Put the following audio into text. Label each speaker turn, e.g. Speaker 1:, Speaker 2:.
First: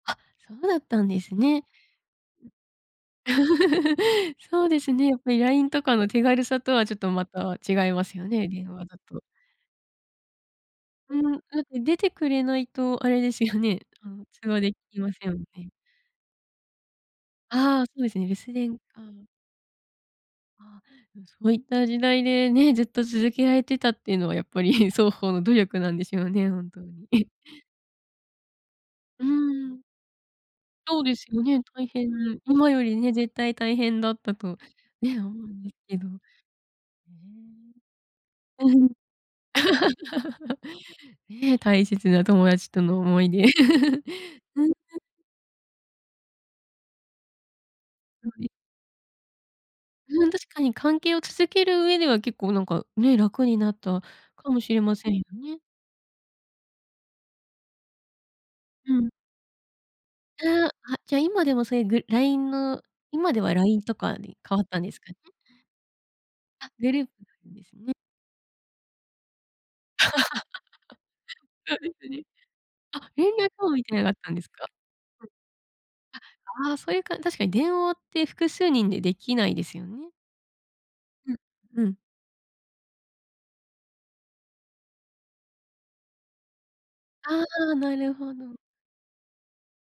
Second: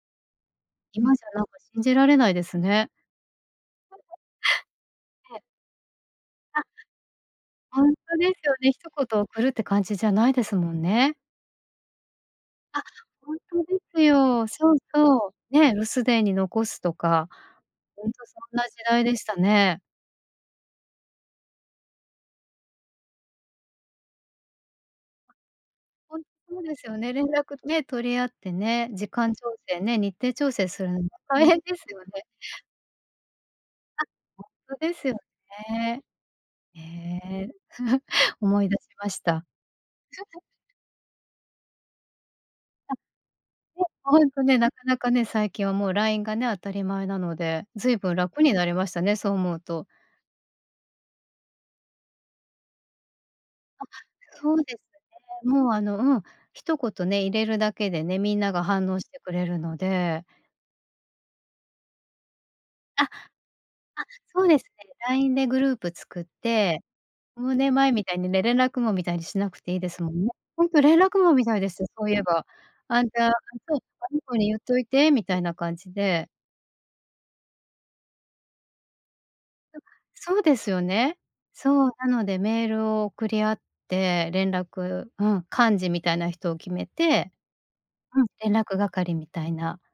Speaker 1: あ、そうだったん
Speaker 2: 今
Speaker 1: で
Speaker 2: じゃ、
Speaker 1: す
Speaker 2: なんか、
Speaker 1: ね。
Speaker 2: 信じられないですね。そいで、
Speaker 1: そうですね、やっぱ
Speaker 2: え
Speaker 1: り
Speaker 2: え。
Speaker 1: LINE とかの手軽さ
Speaker 2: あ。
Speaker 1: とはちょっとまた
Speaker 2: ほ
Speaker 1: 違い
Speaker 2: ん
Speaker 1: ます
Speaker 2: と
Speaker 1: よ
Speaker 2: です
Speaker 1: ね、
Speaker 2: よ
Speaker 1: 電
Speaker 2: ね、一
Speaker 1: 話だ
Speaker 2: 言
Speaker 1: と。
Speaker 2: 送るって感じじゃないですもんね。
Speaker 1: うん、だって出てくれない
Speaker 2: あ、
Speaker 1: と、あれで
Speaker 2: ほん
Speaker 1: すよ
Speaker 2: とで
Speaker 1: ね、
Speaker 2: す
Speaker 1: あの、
Speaker 2: よ、
Speaker 1: 通話
Speaker 2: そ
Speaker 1: で
Speaker 2: う
Speaker 1: きま
Speaker 2: そ
Speaker 1: せんよ
Speaker 2: う。
Speaker 1: ね。
Speaker 2: ね、留守電に残すとか、
Speaker 1: ああ、そう
Speaker 2: ほ
Speaker 1: で
Speaker 2: ん
Speaker 1: す
Speaker 2: と
Speaker 1: ね。
Speaker 2: そ
Speaker 1: 留守
Speaker 2: んな時
Speaker 1: 電。あ
Speaker 2: 代でし
Speaker 1: あ。
Speaker 2: たね。
Speaker 1: ああ。うん、そういった時代でね、ずっと続けられてたっていうのは、やっぱり双方の努力なんでし
Speaker 2: ほん
Speaker 1: ょうね、
Speaker 2: そ
Speaker 1: ほ
Speaker 2: う
Speaker 1: ん
Speaker 2: で
Speaker 1: と
Speaker 2: す
Speaker 1: に。
Speaker 2: よね、連 絡ね、取り合ってね、時
Speaker 1: うー
Speaker 2: 間調整
Speaker 1: ん。
Speaker 2: ね、日程調整する
Speaker 1: そう
Speaker 2: の
Speaker 1: ですよ
Speaker 2: 大変
Speaker 1: ね、
Speaker 2: です
Speaker 1: 大
Speaker 2: よ
Speaker 1: 変、
Speaker 2: ね。
Speaker 1: 今よりね、絶対大変
Speaker 2: あ、
Speaker 1: だった
Speaker 2: ほ
Speaker 1: と、
Speaker 2: んとですよ
Speaker 1: ね、思うんですけ
Speaker 2: ね。
Speaker 1: ど。
Speaker 2: ええ。
Speaker 1: う
Speaker 2: 思
Speaker 1: ー
Speaker 2: い出し
Speaker 1: ん。
Speaker 2: ました。
Speaker 1: ね、大切な友達と
Speaker 2: あ。
Speaker 1: の思い出。
Speaker 2: うん、ほんとね、
Speaker 1: う
Speaker 2: な
Speaker 1: ん。
Speaker 2: かなかね、最近はもう LINE がね、当たり前なので、ずいぶん
Speaker 1: う
Speaker 2: 楽
Speaker 1: ん。
Speaker 2: になりましたね、そう思うと。
Speaker 1: うん、確かに、関係を続ける上では結構なんかね、楽になっ
Speaker 2: あ、
Speaker 1: たか
Speaker 2: そ
Speaker 1: も
Speaker 2: う
Speaker 1: し
Speaker 2: です
Speaker 1: れませんよ
Speaker 2: ね、
Speaker 1: ね。
Speaker 2: もう、あの、うん、一言ね、入れるだけでね、みんなが反
Speaker 1: う
Speaker 2: 応し
Speaker 1: ん。
Speaker 2: てくれるので
Speaker 1: ええ、あ、じゃ、今でもそういうぐ LINE の
Speaker 2: あ、あ、
Speaker 1: 今では LINE とかに
Speaker 2: そう
Speaker 1: 変
Speaker 2: で
Speaker 1: わ
Speaker 2: す
Speaker 1: ったん
Speaker 2: ね。
Speaker 1: ですかね？
Speaker 2: LINE でグループ作っ
Speaker 1: あ、
Speaker 2: て、う
Speaker 1: グループつくん
Speaker 2: ん
Speaker 1: です
Speaker 2: 年前
Speaker 1: ね。
Speaker 2: みたいにね、連絡網みたいにしなくていいですもんね。ほんと連絡網み たいで
Speaker 1: そう
Speaker 2: すよ、
Speaker 1: で
Speaker 2: そ
Speaker 1: す
Speaker 2: ういえ
Speaker 1: ね。
Speaker 2: ば。「あ
Speaker 1: あ、
Speaker 2: んた、
Speaker 1: 連
Speaker 2: あ
Speaker 1: 絡網
Speaker 2: と、
Speaker 1: みたいのがあ
Speaker 2: あ
Speaker 1: っ
Speaker 2: の
Speaker 1: たん
Speaker 2: 子
Speaker 1: です
Speaker 2: にゆっ
Speaker 1: か？
Speaker 2: といて」みたいな感じで。
Speaker 1: うん。あ、ああ、そういうかん確かに電話って複数人でできないです
Speaker 2: や、
Speaker 1: よね。
Speaker 2: そうですよね。
Speaker 1: うん、う
Speaker 2: そう、
Speaker 1: ん。
Speaker 2: なのでメールを送り合って連絡、うん、幹事みたいな人を決めて
Speaker 1: ああ、なる
Speaker 2: うん、
Speaker 1: ほ
Speaker 2: 連
Speaker 1: ど。
Speaker 2: 絡係みたいな。